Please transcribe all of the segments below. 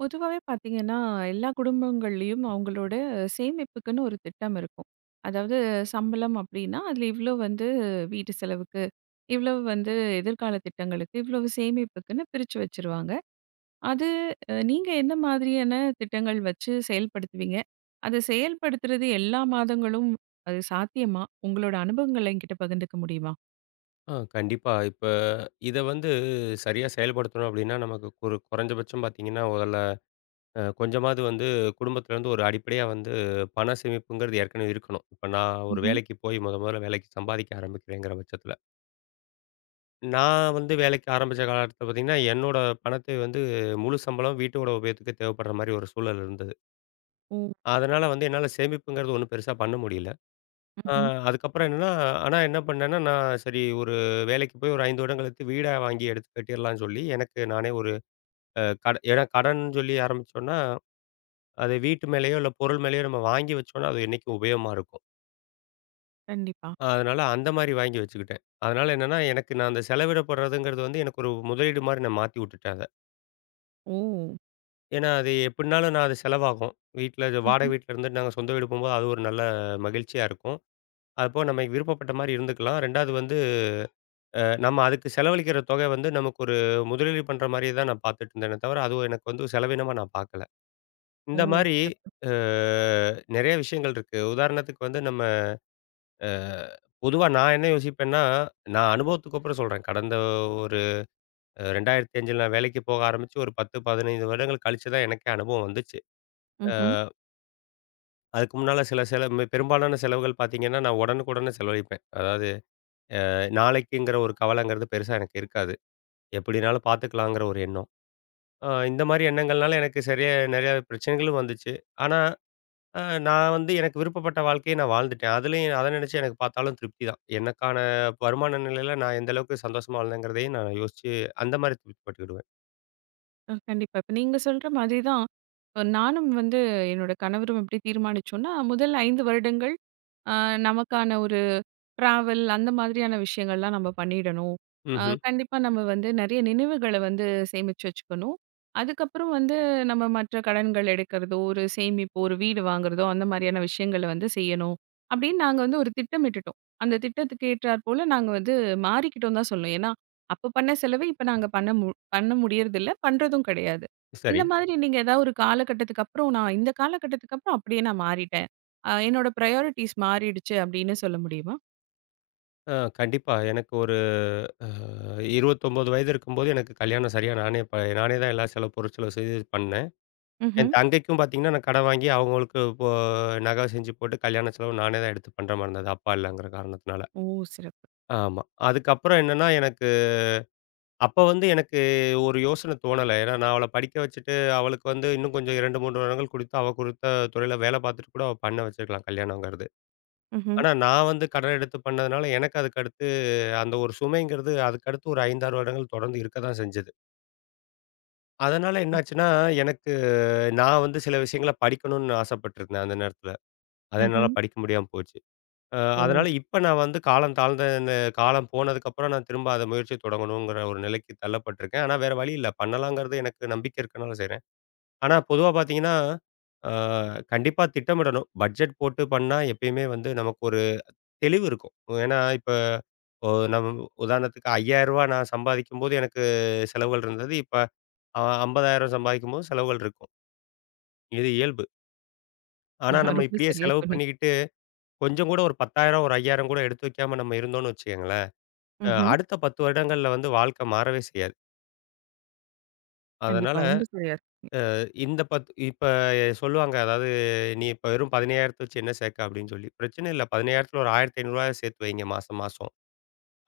பொதுவாவே பார்த்தீங்கன்னா, எல்லா குடும்பங்கள்லயும் அவங்களோட, சேமிப்புக்குன்னு ஒரு திட்டம் இருக்கும். அதாவது, சம்பளம் அப்படின்னா, அதுல இவ்வளவு வந்து, வீட்டு செலவுக்கு. இவ்வளவு வந்து, எதிர்கால திட்டங்களுக்கு, இவ்வளவு சேமிப்புக்குன்னு பிரிச்சு வச்சுருவாங்க. அது, அ நீங்க என்ன மாதிரியான திட்டங்கள் வச்சு செயல்படுத்துவீங்க? அத செயல்படுத்துறது எல்லா மாதங்களும், அது சாத்தியமா? உங்களோட அனுபவங்கள என்கிட்ட பகிர்ந்துக்க முடியுமா? ஆ, கண்டிப்பா. இப்ப இத வந்து, சரியா செயல்படுத்தணும் அப்படின்னா, நமக்கு ஒரு கொறைஞ்சபட்சம் பார்த்தீங்கன்னா, மொதல்ல அ கொஞ்சமாது வந்து, குடும்பத்துலேருந்து ஒரு அடிப்படையா வந்து, பணம் சேமிப்புங்கிறது ஏற்கனவே இருக்கணும். இப்ப நான் ஒரு ம்ஹ்ம். வேலைக்கு போயி, மொதமொதல்ல வேலைக்கு சம்பாதிக்க ஆரம்பிக்கிறேங்கிற பட்சத்துல. நான் வந்து வேலைக்கு ஆரம்பிச்ச காலகட்டத்துல பார்த்தீங்கன்னா, என்னோட பணத்தை வந்து, முழு சம்பளமும் வீட்டோட உபயோகத்துக்கே தேவைப்படுற மாரி, ஒரு சூழல் இருந்தது. ஓ! அதனால வந்து, என்னால சேமிப்புங்கிறது ஒன்னும் பெருசா பண்ண முடியல. ஆ, ம்ஹ்ம். அதுக்கப்புறம் என்னன்னா, ஆனா என்ன பண்ணேன்னா, நான் சரி ஒரு வேலைக்கு போயி, ஒரு ஐந்து வருடம் கழித்து, வீடா வாங்கி எடுத்துக் கட்டிறலான்னு சொல்லி, எனக்கு நானே ஒரு அ, கடன் ஏன்னா கடன் சொல்லி ஆரம்பிச்சோம்னா, அதை வீட்டு மேலயோ, இல்ல பொருள் மேலயோ நம்ம வாங்கி வச்சோம்னா, அது என்னைக்கும் உபயோகமா இருக்கும். கண்டிப்பா. அதுனால அந்த மாதிரி வாங்கி வச்சுக்கிட்டேன். அதுனால என்னன்னா, எனக்கு நான் அந்த செலவிடப்படுறதுங்கிறது வந்து எனக்கு ஒரு முதலீடு மாதிரி நான் மாத்திவுட்டுட்டேன், அத. ஓ! ஏன்னா, அது எப்படின்னாலும் நான் அது செலவாகும். வீட்டுல வாடக ம்ஹ்ம். வீட்டுல இருந்து நாங்க சொந்த வீடு போம்போது. அது ஒரு நல்ல மகிழ்ச்சியா இருக்கும். அதுப்போக நம்ம விருப்பப்பட்ட மாதிரி இருந்துக்கலாம். 2வது வந்து அ நம்ம அதுக்கு செலவழிக்கிற தொக வந்து நமக்கு ஒரு முதலீடு பண்ற மாதிரியே தான் நான் பார்த்துட்டு இருந்தனே தவிர. அதுவும் எனக்கு வந்து செலவீனமா நான் பார்க்கல! ஓ! இந்த மாதிரி சிறப்பு. அ நெறைய விஷயங்கள் இருக்கு. உதாரணத்துக்கு வந்து நம்ம அ பொதுவா நான் என்ன யோசிப்பன்னா, நான் அனுபவத்துக்குப்புறம் சொல்றேன். கடந்த ஒரு 2005 நான் வேலைக்கு போக ஆரம்பிச்சு. ஒரு 10, 15 வருடங்கள் கழிச்சு தான் எனக்கே அனுபவம் வந்துச்சு. ம்ஹ்ம். அ. அதுக்கு முன்னால சில செலவ மி பெரும்பாலான செலவுகள் பார்த்தீங்கன்னா, நான் உடனுக்குடனே செலவழிப்பேன்! அதாவது அ நாளைக்குங்குற ஒரு கவலங்கிறது பெருசா எனக்கு இருக்காது. எப்படினாலும் பார்த்துக்கலாங்கிற ஒரு எண்ணம். அ இந்த மாரி எண்ணங்கள்னால, எனக்கு சரியா நெறைய பிரச்சனைகளும் வந்துச்சு. ஆனா அ நான் வந்து எனக்கு விருப்பப்பட்ட வாழ்க்கைய நான் வாழ்ந்துட்டேன். அதுலேயும் அத நெனச்சு எனக்கு பார்த்தாலும் திருப்திதான். எனக்கான வருமான நிலைல நான் எந்த அளவுக்கு சந்தோஷமா வாழ்ந்தேங்கிறதயும் நான் யோசிச்சு, அந்த மாதிரி திருப்தி பட்டுக்கிடுவேன். அ கண்டிப்பா. இப்ப நீங்க சொல்ற மாதிரி தான், இப்ப நானும் வந்து என்னோட கணவரும் எப்படி தீர்மானிச்சோன்னா முதல் 5 வருடங்கள் அ நமக்கான ஒரு ட்ராவல் அந்த மாதிரியான விஷயங்கள்லாம் நம்ம பண்ணிடணும்! அ ம்ஹ்ம். கண்டிப்பா நம்ம வந்து நெறைய நினைவுகள வந்து சேமிச்சு வச்சுக்கணும்! அதுக்கப்புறம் வந்து நம்ம மற்ற கடன்கள் எடுக்கிறதோ, ஒரு சேமிப்பு, ஒரு வீடு வாங்குறதோ, அந்த மாதிரியான விஷயங்கள வந்து செய்யணும். அப்டின்னு நாங்க வந்து ஒரு திட்டமிட்டுட்டோம்! அந்த திட்டத்துக்கு ஏற்றாற் போல நாங்க வந்து மாறிக்கிட்டோன்னு தான் சொல்லணும்! ஏன்னா, அப்போ பண்ண செலவ இப்ப நாங்க பண்ண மு பண்ண முடியறதில்ல. பண்றதும் கெடையாது, இந்த சரி. மாதிரி நீங்க ஏதாவது ஒரு காலகட்டத்துக்குப்புறம் "நான் இந்த காலகட்டத்துக்கப்புறம் அப்படியே நான் மாறிட்டேன்! அ என்னோட பிரையாரிட்டீஸ் மாறிடுச்சு" அப்படின்னு சொல்ல முடியுமா? அ கண்டிப்பா! எனக்கு ஒரு அ 29 வயது இருக்கும்போது எனக்கு கல்யாணம் சரியா நானே இப்ப நானே தான் எல்லா செலவு பொருட் செலவு செய்து பண்ணேன். என் ம்ஹ்ம். தங்கைக்கும் பார்த்தீங்கன்னா, நான் கடன் வாங்கி அவங்களுக்கு இப்போ நகை செஞ்சு போட்டு கல்யாண செலவு நானே தான் எடுத்து பண்ணுற மாரி இருந்தது. அப்பா இல்லங்குற காரணத்தினால. ஓ! சிறப்பு. ஆமா. அதுக்கப்புறம் என்னன்னா எனக்கு, அப்ப வந்து எனக்கு ஒரு யோசன தோணல. ஏன்னா, நான் அவள படிக்க வச்சுட்டு அவளுக்கு வந்து இன்னும் கொஞ்சம் 2 3 வருடங்கள் கொடுத்து அவள் கொடுத்த துறைல வேலை பார்த்துட்டு கூட அவ பண்ண வச்சுருக்கலாம், கல்யாணங்கிறது. ம்ஹ்ம். ஆனா நான் வந்து கடன் எடுத்து பண்ணதுனால எனக்கு அதுக்கடுத்து, அந்த ஒரு சுமைங்கிறது அதுக்கடுத்து ஒரு 5,6 வருடங்கள் தொடர்ந்து இருக்க தான் செஞ்சது. அதனால, ம். என்னாச்சுன்னா எனக்கு நான் வந்து சில விஷயங்கள படிக்கணுன்னு ஆசைப்பட்டிருந்தேன். அந்த நேரத்தில, அத என்னால ம்ஹ்ம். படிக்க முடியாம போச்சு. அ ஓ! அதனால, இப்ப நான் வந்து காலம் தாழ்ந்த இந்த காலம் போனதுக்கப்புறம், நான் திரும்ப அத முயற்சிய தொடங்கணுங்கிற ஒரு நிலைக்கு தள்ளப்பட்ருக்கேன். ஆனா வேற வழி இல்ல. பண்ணலாங்கிறது எனக்கு நம்பிக்கை இருக்கனால செய்றேன். ஆனா பொதுவா பார்த்தீங்கன்னா, அ கண்டிப்பா திட்டமிடணும். பட்ஜெட் போட்டு பண்ணா, எப்பயுமே வந்து நமக்கு ஒரு தெளிவுருக்கும். ஓ ஏன்னா, இப்ப ஒ நம்ம உதாரணத்துக்கு ரூ. 5,000 நான் சம்பாதிக்கும்போது எனக்கு செலவுகள் இருந்தது. இப்ப அ 50,000 சம்பாதிக்கும் போது செலவுகள் இருக்கும். இது இயல்பு. ஆனா, நம்ம ரொம்ப இப்படியே சரியாக செலவு சொன்னீங்க. பண்ணிக்கிட்டு, கொஞ்சங்கூட ஒரு 10,000, ஒரு 5,000 கூட எடுத்து வைக்காம, நம்ம இருந்தோம்ன்னு வச்சுகங்களேன். அ ம்ஹ்ம். அடுத்த 10 வருடங்கள்ல வந்து வாழ்க்கை மாறவே செய்யாது. கண்டிப்பா, அதனால, ரொம்ப சரியா சொன்னீங்க. அ இந்த 10 இப்ப சொல்லுவாங்க, அதாவது "நீ இப்ப வெறும் 15,000த்த வச்சு என்ன சேர்க்க?" அப்படின்னு சொல்லி. பிரச்சன இல்ல. 15,000த்தில ஒரு ரூ. 1,500 சேர்த்து வைங்க, மாச மாசம்.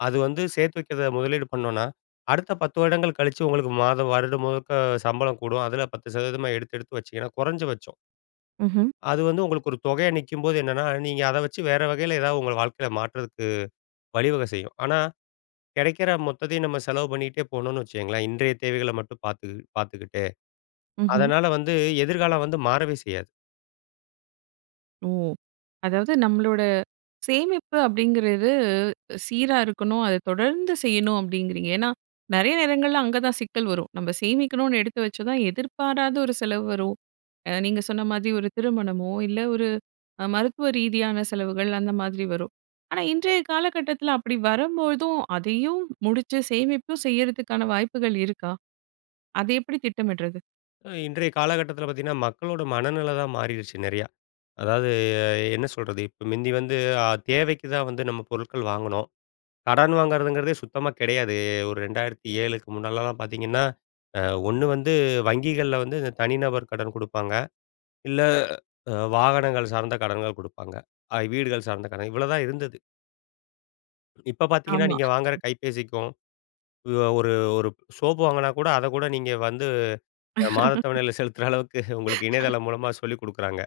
அது வந்து சேர்த்து வைக்கிறத முதலீடு பண்ணோன்னா, அடுத்த 10 வருடங்கள் கழிச்சு உங்களுக்கு மாதம் வருடம் முழுக்க, சம்பளம் கூடும். அதுல 10% மா எடுத்து எடுத்து வச்சீங்கன்னா, குறைஞ்ச பச்சம் ம்ஹ்ம். அது வந்து உங்களுக்கு ஒரு தொகையாக நிக்கும்போது என்னனா, நீங்க அத வச்சி வேற வகையில ஏதாவது உங்க வாழ்க்கைல மாற்றதுக்கு, வழிவகை செய்யும். ஆனா, கெடைக்குற மொத்தத்தையும் நம்ம செலவு பண்ணிட்டே போனோம்னு வச்சிக்கோங்களேன், இன்றைய தேவைகள மட்டும் பாத்து பாத்துக்கிட்டே. ம்ஹ்ம். அதனால வந்து, எதிர்காலம் வந்து மாறவே செய்யாது. ஓ! அதாவது நம்மளோட, சேமிப்பு அப்படிங்குறது சீராக இருக்கணும், அத தொடர்ந்து செய்யணும் அப்படிங்குறீங்க. ஏன்னா, நிறைய நேரங்கள்ல அங்க தான் சிக்கல் வரும். நம்ப சேமிக்கணும்னு எடுத்து வச்சா தான், எதிர்பாராத ஒரு செலவு வரும். அ நீங்க சொன்ன மாதிரி ஒரு திருமணமோ இல்ல, ஒரு அ மருத்துவ ரீதியான செலவுகள் அந்த மாதிரி வரும். ஆனா, இன்றைய காலகட்டத்துல அப்படி வரும்பொழுதும், அதையும் முடிச்சு, சேமிப்பு செய்யிறதுக்கான வாய்ப்புக்கள் இருக்கா? அத எப்படி திட்டமிடுறது? அ, இன்றைய காலகட்டத்துல பாத்தீங்கன்னா, மக்களோட மனநிலை தான் மாறிடுச்சு, நெறையா. அதாவது, எ என்ன சொல்றது, இப்போ மிந்தி வந்து அ தேவைக்கு தான் வந்து நம்ம பொருட்கள் வாங்குனோம். கடன் வாங்குறதுங்குறதே சுத்தமா கிடையாது. ஒரு 2007 முன்னாலலாம் பாத்தீங்கன்னா, அ 1 வந்து வங்கிகள்ல வந்து, தனிநபர் கடன் குடுப்பாங்க. இல்ல, அ வாகனங்கள் சார்ந்த கடன்கள் குடுப்பாங்க. அ, வீடுகள் சார்ந்த கடன், இவ்வளோ தான் இருந்தது. இப்ப பார்த்தீங்கன்னா, ஆமா. நீங்க வாங்குற கைபேசிக்கும் அ ஒரு ஒரு சோப்பு வாங்கினா கூட, அதை கூட, நீங்க வந்து அ மாத தவணையில செலுத்துற அளவுக்கு உங்களுக்கு இணையதளம் மூலமா சொல்லிக் கொடுக்குறாங்க.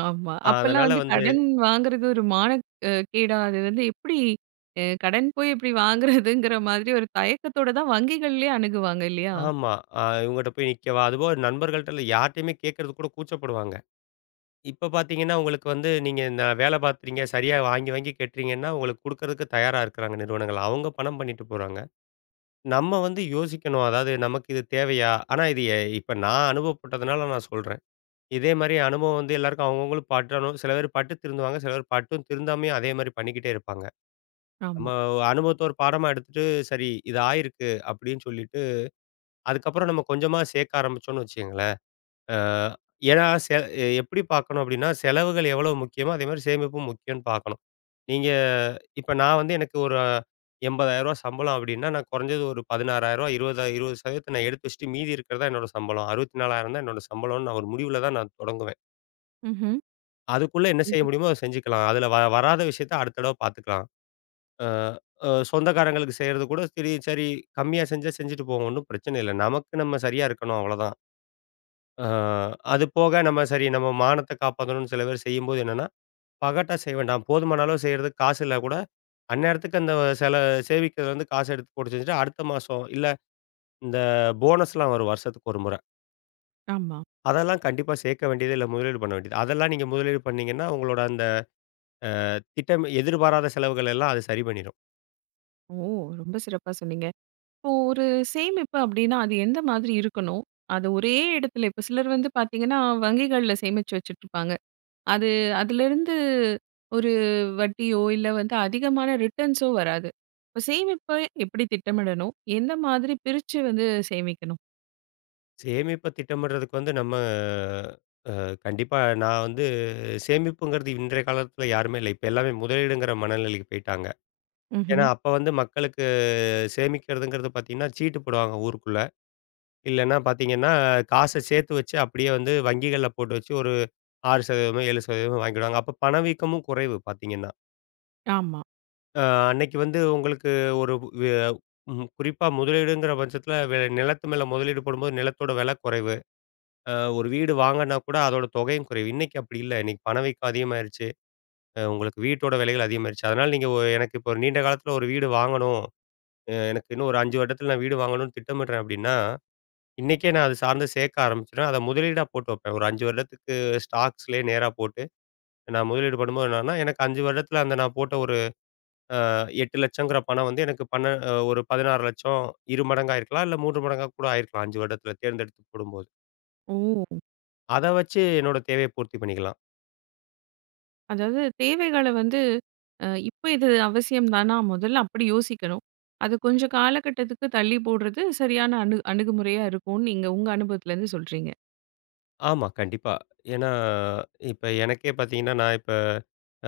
ஆமா. அ அப்பெல்லாம் அதனால வந்து வந்து கடன் வாங்குறது ஒரு மானக் அ கேட அது வந்து எப்படி? அ கடன் போய் எப்படி வாங்குறதுங்கிற மாதிரி ஒரு தயக்கத்தோட தான் வங்கிகள்லயே அணுகுவாங்க இல்லையா? ஆமா. அ இவங்கட்ட போய் நிக்கவா? அதுபோக நண்பர்கள்ட்ட இல்ல யார்ட்டயுமே கேட்கறதுக்கு கூட கூச்சப்படுவாங்க. இப்போ பார்த்தீங்கன்னா, உங்களுக்கு வந்து, நீங்க இந்த வேலை பார்க்கிறீங்க. சரியா வாங்கி, வாங்கி கட்டுறீங்கன்னா, உங்களுக்கு குடுக்கறதுக்கு தயாரா இருக்குறாங்க நிறுவனங்கள். அவுங்க பணம் பண்ணிட்டு போறாங்க. நம்ம வந்து யோசிக்கணும். அதாவது, "நமக்கு இது தேவையா?" ஆனா இது எ இப்ப நான் அனுபவப்பட்டதனால நான் சொல்றேன். இதே மாரி அனுபவம் வந்து எல்லோருக்கும் அவுங்க அவுங்களுக்கு பட்டுறனும். சில பேர் பட்டு திருந்துவாங்க. சில பேர் பட்டும் திருந்தாமயே, அதே மாரி பண்ணிக்கிட்டே இருப்பாங்க. நம்ம ஆமா. ஒ அனுபவத்த ஒரு பாடமா எடுத்துட்டு, "சரி இது ஆயிருக்கு." அப்படின்னு சொல்லிட்டு, அதுக்கப்புறம் நம்ம கொஞ்சமா சேர்க்க ஆரம்பிச்சோம்னு வச்சுக்கோங்களேன் அ ஏன்னா சில அ எப்படி பார்க்கணும் அப்படின்னா, செலவுகள் எவ்வளோ முக்கியமோ, அதேமாதிரி சேமிப்பும் முக்கியம்னு பார்க்கணும். நீங்க அ இப்போ நான் வந்து எனக்கு ஒரு ரூ.80 சம்பளம் அப்படின்னா, நான் குறைஞ்சது ஒரு ரூ.16 20- 20%அ நான் எடுத்து வச்சுட்டு, மீதி இருக்கிறது தான் என்னோட சம்பளம். 64 தான் என்னோட சம்பளம்னு, நான் ஒரு முடிவுல தான் நான் தொடங்குவேன். ம்ஹ்ம். அதுக்குள்ள என்ன செய்ய இது முடியுமோ அத செஞ்சுக்கலாம். அதுல வ வராத விஷயத்த அடுத்த தடவ பாத்துக்கலாம். அ அ சொந்தக்காரங்களுக்கு செய்றது கூட சரி, சரி கம்மியா செஞ்சா செஞ்சுட்டு போவோம். ஒண்ணும் பிரச்சனை இல்ல. நமக்கு நம்ம சரியா இருக்கணும் அவ்வளோதான். அ அது போக நம்ம சரி நம்ம மானத்தை காப்பாத்துனுன்னு சில பேர் செய்யும்போது, என்னென்னா பகட்டா செய்ய வேண்டாம். போதுமான அளவு செய்றதுக்கு காசு இல்லன்னா கூட, அந்நேரத்துக்கு அந்த சில சேமிப்புலருந்து காசை எடுத்து போட்டு செஞ்சுட்டு, அடுத்த மாசம் இல்ல, இந்த போனஸ்லாம் வரும் வருஷத்துக்கு ஒரு முறை. ஆமா. அதெல்லாம் கண்டிப்பா சேர்க்க வேண்டியதே இல்ல. முதலீடு பண்ண வேண்டியது. அதெல்லாம் நீங்க முதலீடு பண்ணீங்கன்னா, உங்களோட அந்த அ திட்டம் எதிர்பாராத செலவுகளெல்லாம் அது சரி பண்ணிரும். ஓ! ரொம்ப சிறப்பா சொன்னீங்க. இப்போ ஒரு சேமிப்பு அப்படின்னா அது எந்த மாதிரி இருக்கணும்? அது ஒரே இடத்துல இப்ப சிலர் வந்து பாத்தீங்கன்னா, வங்கிகள்ல சேமிச்சு வச்சுட்ருப்பாங்க. அது அதிலேருந்து ஒரு வட்டியோ இல்ல வந்து அதிகமான ரிட்டர்ன்ஸோ வராது. இப்ப சேமிப்பு எப்படி திட்டமிடணும்? எந்த மாதிரி பிரிச்சு வந்து சேமிக்கணும்? சேமிப்ப திட்டமிடுறதுக்கு வந்து நம்ம, அ கண்டிப்பா நான் வந்து சேமிப்புங்கிறது இன்றைய காலத்துல யாருமே இல்ல. இப்ப எல்லாருமே முதலீடுங்கிற மனநிலைக்கு போய்ட்டாங்க. ஏன்னா, ம்ஹ்ம். அப்ப வந்து மக்களுக்கு சேமிக்கிறதுங்கிறது பாத்தீங்கன்னா, சீட்டு போடுவாங்க ஊருக்குள்ள. இல்லனா பாத்தீங்கன்னா, காச சேர்த்து வச்சு அப்படியே வந்து வங்கிகள்ல போட்டு வச்சு, ஒரு 6%மோ, 7%மோ வாங்கிடுவாங்க. அப்ப பணவீக்கமும் குறைவு பாத்தீங்கன்னா. ஆமா. அ. அன்னைக்கு வந்து உங்களுக்கு ஒரு வெ ம் குறிப்பா, முதலீடுங்கற பட்சத்துல வெ நிலத்து மேல முதலீடு போடும்போது, நிலத்தோட வெல குறைவு. அ, ஒரு வீடு வாங்கனும்னா கூட அதோட தொகையும் குறைவு. இன்னைக்கு அப்படி இல்ல. இன்னைக்கு பணவீக்கம் அதிகமாயிருச்சு. அ, உங்களுக்கு வீட்டோட விலையெல்லாம் அதிகமாயிருச்சு. அதனால நீங்க ஒ எனக்கு இப்போ ஒரு நீண்ட காலத்துல ஒரு வீடு வாங்கணும் அ எனக்கு இன்னும் ஒரு 5 வருடத்தில நான் வீடு வாங்கணும்னு திட்டமிடுறேன் அப்படின்னா, இன்னைக்கே நான் அத சார்ந்து சேர்க்க ஆரம்பிச்சுருவேன். அத முதலீடா போட்டு வைப்பேன். ஒரு 5 வருடத்துக்கு, ஸ்டாக்ஸ்லயே நேரா போட்டு, நான் முதலீடு பண்ணும்போ என்னன்னா, எனக்கு 5 வருடத்தில் அந்த நான் போட்ட ஒரு அ 8 லட்சங்கற பணம் வந்து எனக்கு பன்ன ஒரு 16 லட்சம் 2 மடங்காகிருக்கலாம், இல்ல 3 மடங்கா கூட ஆயிருக்கலாம், 5 வருடத்தில தேர்ந்தெடுத்து போடும்போது. ஓ! அத வச்சு என்னோட தேவைய பூர்த்தி பண்ணிக்கலாம். அதாவது, தேவைகள வந்து, அ "இப்ப இது அவசியம் தானா?" முதல்ல அப்படி யோசிக்கனும். அத கொஞ்ச காலகட்டத்துக்கு தள்ளி போடறது சரியான அணு அணுகுமுறையா இருக்கும்னு, நீங்க உங்க அனுபவத்துலிருந்து சொல்றீங்க. ஆமா, கண்டிப்பா. ஏன்னா, இப்ப எனக்கே பார்த்தீங்கன்னா, நான் இப்ப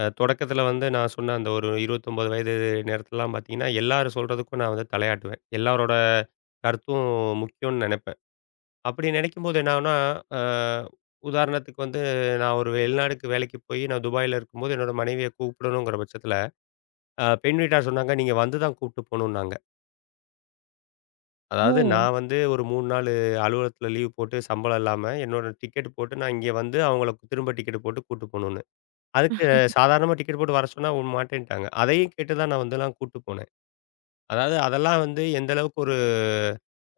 அ தொடக்கத்துல வந்து நான் சொன்ன அந்த ஒரு 29 வயது நேரத்துலெல்லாம் பார்த்தீங்கன்னா, எல்லாரும் சொல்றதுக்கும் நான் வந்து தலையாட்டுவேன். எல்லோரோட கருத்தும் முக்கியம்னு நெனப்பேன். அப்படி நினைக்கும்போது என்னாகும்னா அ உதாரணத்துக்கு வந்து, நான் ஒரு வெளிநாட்டுக்கு வேலைக்கு போய், நான் துபாயில இருக்கும்போது என்னோட மனைவிய கூப்பிடணுங்கிற பட்சத்துல, அ பெண் வீட்டார் சொன்னாங்க, நீங்க வந்து தான் கூப்ட்டு போகணும்னாங்க. அதாவது, ஓ! நான் வந்து ஒரு 3 நாளு, அலுவலகத்தில லீவு போட்டு சம்பளம் இல்லாம, என்னோட டிக்கெட்டு போட்டு, நான் இங்க வந்து, அவங்கள திரும்ப, டிக்கெட்டு போட்டு கூட்டு போணுங்க. அதுக்கு சாதாரணமா டிக்கெட்டு போட்டு வர சொன்னா, அவுங்க மாட்டேன்ட்டாங்க. அதையும் கேட்டுதான், நான் வந்து நான் கூட்டு போனேன். அதாவது அதெல்லாம் வந்து, எந்த அளவுக்கு, ஒரு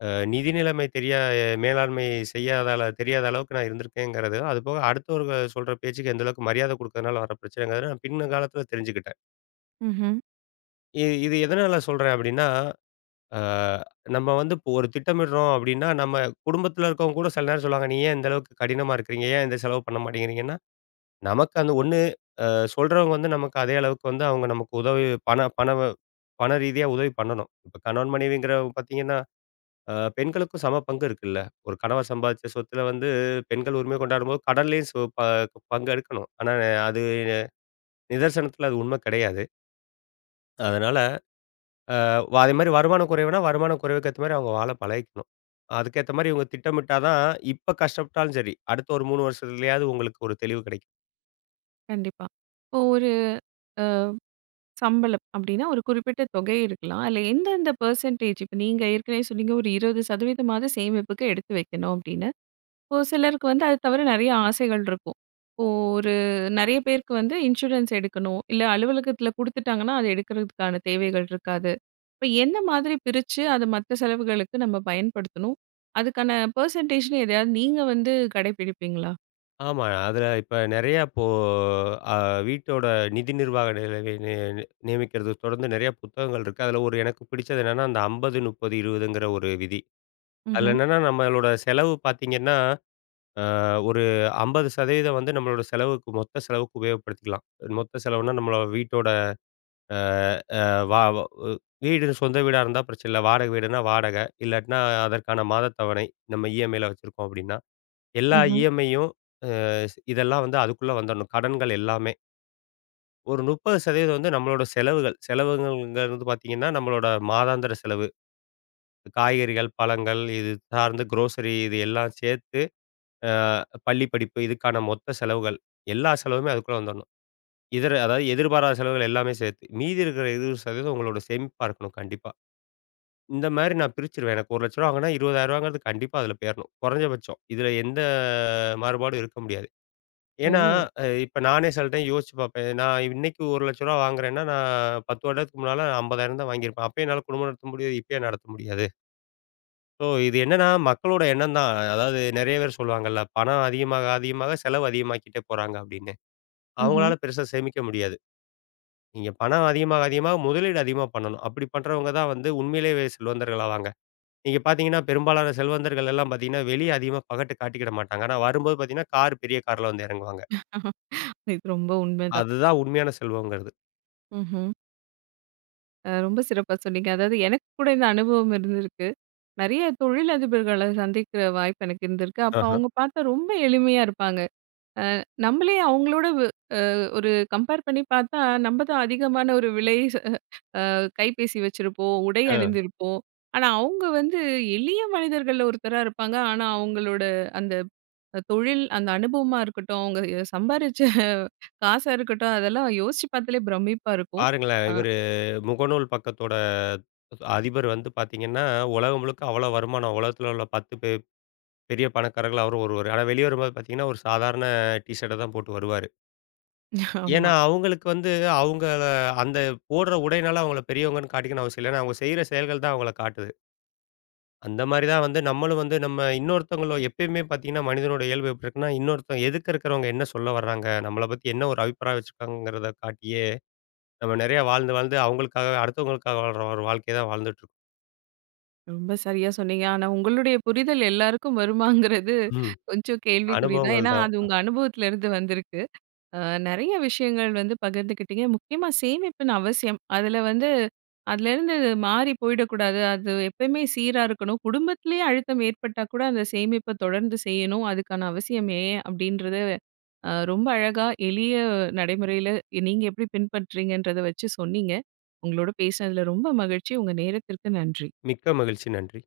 அ நிதி நிலமை தெரியா அ மேலாண்மை செய்யாதால தெரியாத அளவுக்கு நான் இருந்திருக்கேன்கறது. அதுபோக, அடுத்தவர்கள் சொல்ற பேச்சுக்கு, எந்தளவுக்கு மரியாதை குடுக்கதனால வர்ற பிரச்சனைதான்னு, பின்னங்காலத்துல தெரிஞ்சுகிட்டேன். ம்ஹ்ம். இது இது எதனால சொல்றேன் அப்படின்னா, அ நம்ம வந்து இப்ப ஒரு திட்டமிடுறோம் அப்படின்னா, நம்ம குடும்பத்துல இருக்கவங்க கூட சில நேரம் சொல்லுவாங்க, நீ ஏன் இந்த அளவுக்கு கடினமா இருக்குறீங்க? ஏன் இந்த செலவு பண்ண மாட்டேங்கிறீங்கன்னா, நமக்கு அந்த 1 அ சொல்றவங்க வந்து, நமக்கு அதே அளவுக்கு வந்து, அவுங்க நமக்கு உதவி பண பணவு பண ரீதியா உதவி பண்ணணும். இப்ப கணவன், மனைவிங்கிறவுங்க பார்த்தீங்கன்னா, அ பெண்களுக்கும் சம பங்கு இருக்குல்ல? ஒரு கணவன் சம்பாதிச்ச சொத்துல வந்து, பெண்கள் உரிமை கொண்டாடும்போது, கடன்லேயும் சு ப ப் பங்கு எடுக்கணும். ஆனா அ அது, நிதர்சனத்துல அது உண்மை கிடையாது. அதனால அ அதேமாரி வருமானம் குறைவுனா, வருமானங்குறைவுக்கேத்த மாரி, அவங்க வாழ பழகிக்கணும். அதுக்கேத்த மாரி, இவங்க திட்டமிட்டாதான், இப்ப கஷ்டப்பட்டாலும் சரி, அடுத்த ஒரு மூணு வருஷத்துலயாவது, உங்களுக்கு ஒரு தெளிவு கிடைக்கும். கண்டிப்பா. இப்போ ஒரு அ சம்பளம் அப்படீன்னா, ஒரு குறிப்பிட்ட தொகை இருக்கலாம். அதுல எந்தெந்த பர்சன்டேஜ் இப்ப நீங்க ஏற்கனவே சொன்னீங்க, ஒரு 20% ஆவது சேமிப்புக்கு எடுத்து வைக்கணும், அப்படீன்னு. இப்போ சிலருக்கு வந்து அத தவிர நெறைய ஆசைகள் இருக்கும். இப்போ, ஒரு நெறைய பேருக்கு வந்து இன்சூரன்ஸ் எடுக்கணும். இல்ல, அலுவலகத்துல குடுத்துட்டாங்கன்னா, அத எடுக்கறதுக்கான தேவைகள் இருக்காது. இப்ப என்ன மாதிரி பிரிச்சு, அத மத்த செலவுகளுக்கு நம்ப பயன்படுத்தணும்? அதுக்கான பர்சன்டேஜ்னு எதையாவது நீங்க வந்து கடைபிடிப்பீங்களா? ஆமா. அதுல இப்ப, நெறைய அப்போ அ வீட்டோட நிதி நிர்வாக நி நி நி நி நியமிக்குறத தொடர்ந்து நெறைய புத்தகங்கள் இருக்கு. அதுல 1 எனக்கு பிடிச்சது என்னன்னா, அந்த 50, 30, 20ங்குற ஒரு விதி. அதுல ம்ஹ்ம். என்னென்னா, நம்பளோட செலவு பாத்தீங்கன்னா, அ ஒரு 50% வந்து நம்மளோட செலவுக்கு, மொத்த செலவுக்கு உபயோகப்படுத்திக்கலாம். மொத்த செலவுன்னா, நம்மளோட வீட்டோட அ அ வா ஒ வ் வீடு சொந்த வீடா இருந்தா பிரச்சனை இல்ல, வாடகை வீடுனா வாடகை, இல்லாட்டினா அதற்கான மாத தவணை. நம்ப இ.எம்.ஐலாம் வச்சுருக்கோம் அப்படீன்னா. எல்லா ம்ஹ்ம். இ.எம்.ஐயும் அ ஸ் இதெல்லாம் வந்து அதுக்குள்ள வந்துடணும். கடன்கள் எல்லாமே. ஒரு 30% வந்து, நம்மளோட செலவுகள். செலவுங்கள்ங்கறது வந்து பார்த்தீங்கன்னா, நம்மளோட மாதாந்திர செலவு. காய்கறிகள், பழங்கள், இது சார்ந்து குரோசரி இது எல்லாம் சேர்த்து, ஆ பள்ளி படிப்பு இதுக்கான மொத்த செலவுகள், எல்லா செலவுமே அதுக்குள்ள வந்துரனும். இதர, அதாவது எதிர்பாராத செலவுகள் எல்லாமே சேர்த்து. மீதி இருக்கிற 20% உங்களோட சேமிப்பா இருக்கணும், கண்டிப்பா. இந்த மாரி நான் பிரிச்சுருவேன், எனக்கு ரூ.1,00,000 வாங்குனா, ரூ.20,000 ங்கிறது கண்டிப்பா அதுல போயிரணும். குறைஞ்சபட்சம். இதுல எந்த மாறுபாடும் இருக்க முடியாது. ஏன்னா ஓ! அ இப்ப நானே சில டைம் யோசிச்சு பார்ப்பேன். இது, நான் இன்னைக்கு ரூ.1,00,000 வாங்குறேன்னா, நான் 10 வருடத்துக்கு முன்னால 50,000 தான் வாங்கியிருப்பேன். அப்பயும் என்னால குடும்பம் நடத்த முடியுது, இப்ப ஏன் நடத்த முடியாது? சோ இது என்னென்னா, மக்களோட எண்ணம் தான். அதாவது நெறைய பேரு சொல்லுவாங்கல்ல, "பணம் அதிகமாக அதிகமாக செலவு அதிகமாக்கிட்டே போறாங்க", அப்படின்னு. ம்ஹ்ம். அவங்களால, பெருசா சேமிக்க முடியாது. நீங்க பணம் அதிகமாக அதிகமாக முதலீடு அதிகமா பண்ணணும். அப்படி பண்றவங்க தான் வந்து, உண்மையிலேயே வெ செல்வந்தர்கள் ஆவாங்க. நீங்க பார்த்தீங்கன்னா, பெரும்பாலான செல்வந்தர்கள் எல்லாம் பார்த்தீங்கன்னா, வெளிய அதிகமா பகட்டு காட்டிக்க மாட்டாங்க. ஆனா வரும்போது பார்த்தீங்கன்னா, கார் பெரிய கார்ல வந்து இறங்குவாங்க. இது ரொம்ப உண்மை தான். அதுதான் உண்மையான செல்வம்ங்கிறது. ம்ஹ்ம். அ ரொம்ப சிறப்பா சொன்னீங்க, அதாவது எனக்கு கூட இந்த அனுபவம் இருந்திருக்கு. நெறய தொழிலதிபர்கள சந்திக்கிற வாய்ப்பு எனக்கு இருந்திருக்கு. அப்ப அஹ. அவங்க பார்த்தா ரொம்ப எளிமையா இருப்பாங்க! அ நம்மளே அவங்களோட அ ஒரு கம்பேர் பண்ணி பார்த்தா, நம்ப தான் அதிகமான ஒரு விலை அ கைப்பேசி வச்சிருப்போம், உடை அ. அணிந்திருப்போம். ஆனா அவங்க வந்து எளிய மனிதர்கள்ல ஒருத்தரா இருப்பாங்க. ஆனா அவங்களோட அந்த தொழில், அந்த அனுபவமா இருக்கட்டும். அவங்க அ சம்பாரிச்ச காசா இருக்கட்டும். அதெல்லாம் யோசிச்சு பார்த்தாலே பிரமிப்பா இருக்கும். பாருங்களேன், அ இவரு முகநூல் பக்கத்தோட, அதிபர் வந்து பார்த்தீங்கன்னா, உலகம் முழுக்க அவ்ளோ வருமானம். உலகத்துல உள்ள 10 பெர் பெரிய பணக்காரர்கள்ல அவரும் ஒருவரு. ஆனா வெளிய வரும்போது, பார்த்தீங்கன்னா. ஒரு சாதாரண டீஷர்ட்ட தான் போட்டு வருவாரு. ஏன்னா, ஆமா. அவங்களுக்கு வந்து, அவங்க அந்த போடுற உடையினால அவங்கள பெரியவங்கன்னு காட்டிக்கணும் அவசியம் இல்ல. ஏன்னா அவங்க செய்யற செயல்கள் தான் அவங்கள காட்டுது. அந்த மாதிரி தான் வந்து, நம்மளும் வந்து நம்ம இன்னொருத்தங்களும் எப்பவுமே பார்த்தீங்கன்னா, மனிதனோட இயல்பு எப்படி இருக்குனா, இன்னொருத்தன் எதுக்க இருக்கறவங்க என்ன சொல்ல வர்றாங்க? நம்மள பத்தி என்ன ஒரு அபிப்ராயம் வச்சிருக்கிறாங்ககறத காட்டியே, நம்ம நெறைய வாழ்ந்து, வாழ்ந்து அவங்களுக்கா அடுத்தவங்களுக்காக வாழ்ற ஒரு வாழ்க்கைய தான் வாழ்ந்துட்டுருக் ரொம்ப சரியா சொன்னீங்க, ஆனா உங்களுடைய புரிதல் எல்லாருக்கும் வருமாங்கறது ம், கொஞ்சம் கேள்விக்குறி தான். அனுபவங்கள் ஏன்னா தான். அது உங்க அனுபவத்துல இருந்து வந்திருக்கு. அ நெறய விஷயங்கள் வந்து பகிர்ந்துக்கிட்டீங்க. முக்கியமா சேமிப்பின் அவசியம். அதுல வந்து, அதிலேருந்து மாறி போயிடக்கூடாது, அது எப்பயுமே சீரா இருக்கணும். குடும்பத்திலயே அழுத்தம் ஏற்பட்டா கூட அந்த சேமிப்ப தொடர்ந்து செய்யணும். அதுக்கான அவசியம் ஏன் அப்படின்றது. அ ரொம்ப அழகா, எளிய நடைமுறைல, நீங்க எப்படி பின்பற்றீங்கங்கறத வச்சு சொன்னீங்க. உங்களோடு பேசினதுல ரொம்ப மகிழ்ச்சி! உங்கள் நேரத்திற்கு நன்றி. மிக்க மகிழ்ச்சி. நன்றி!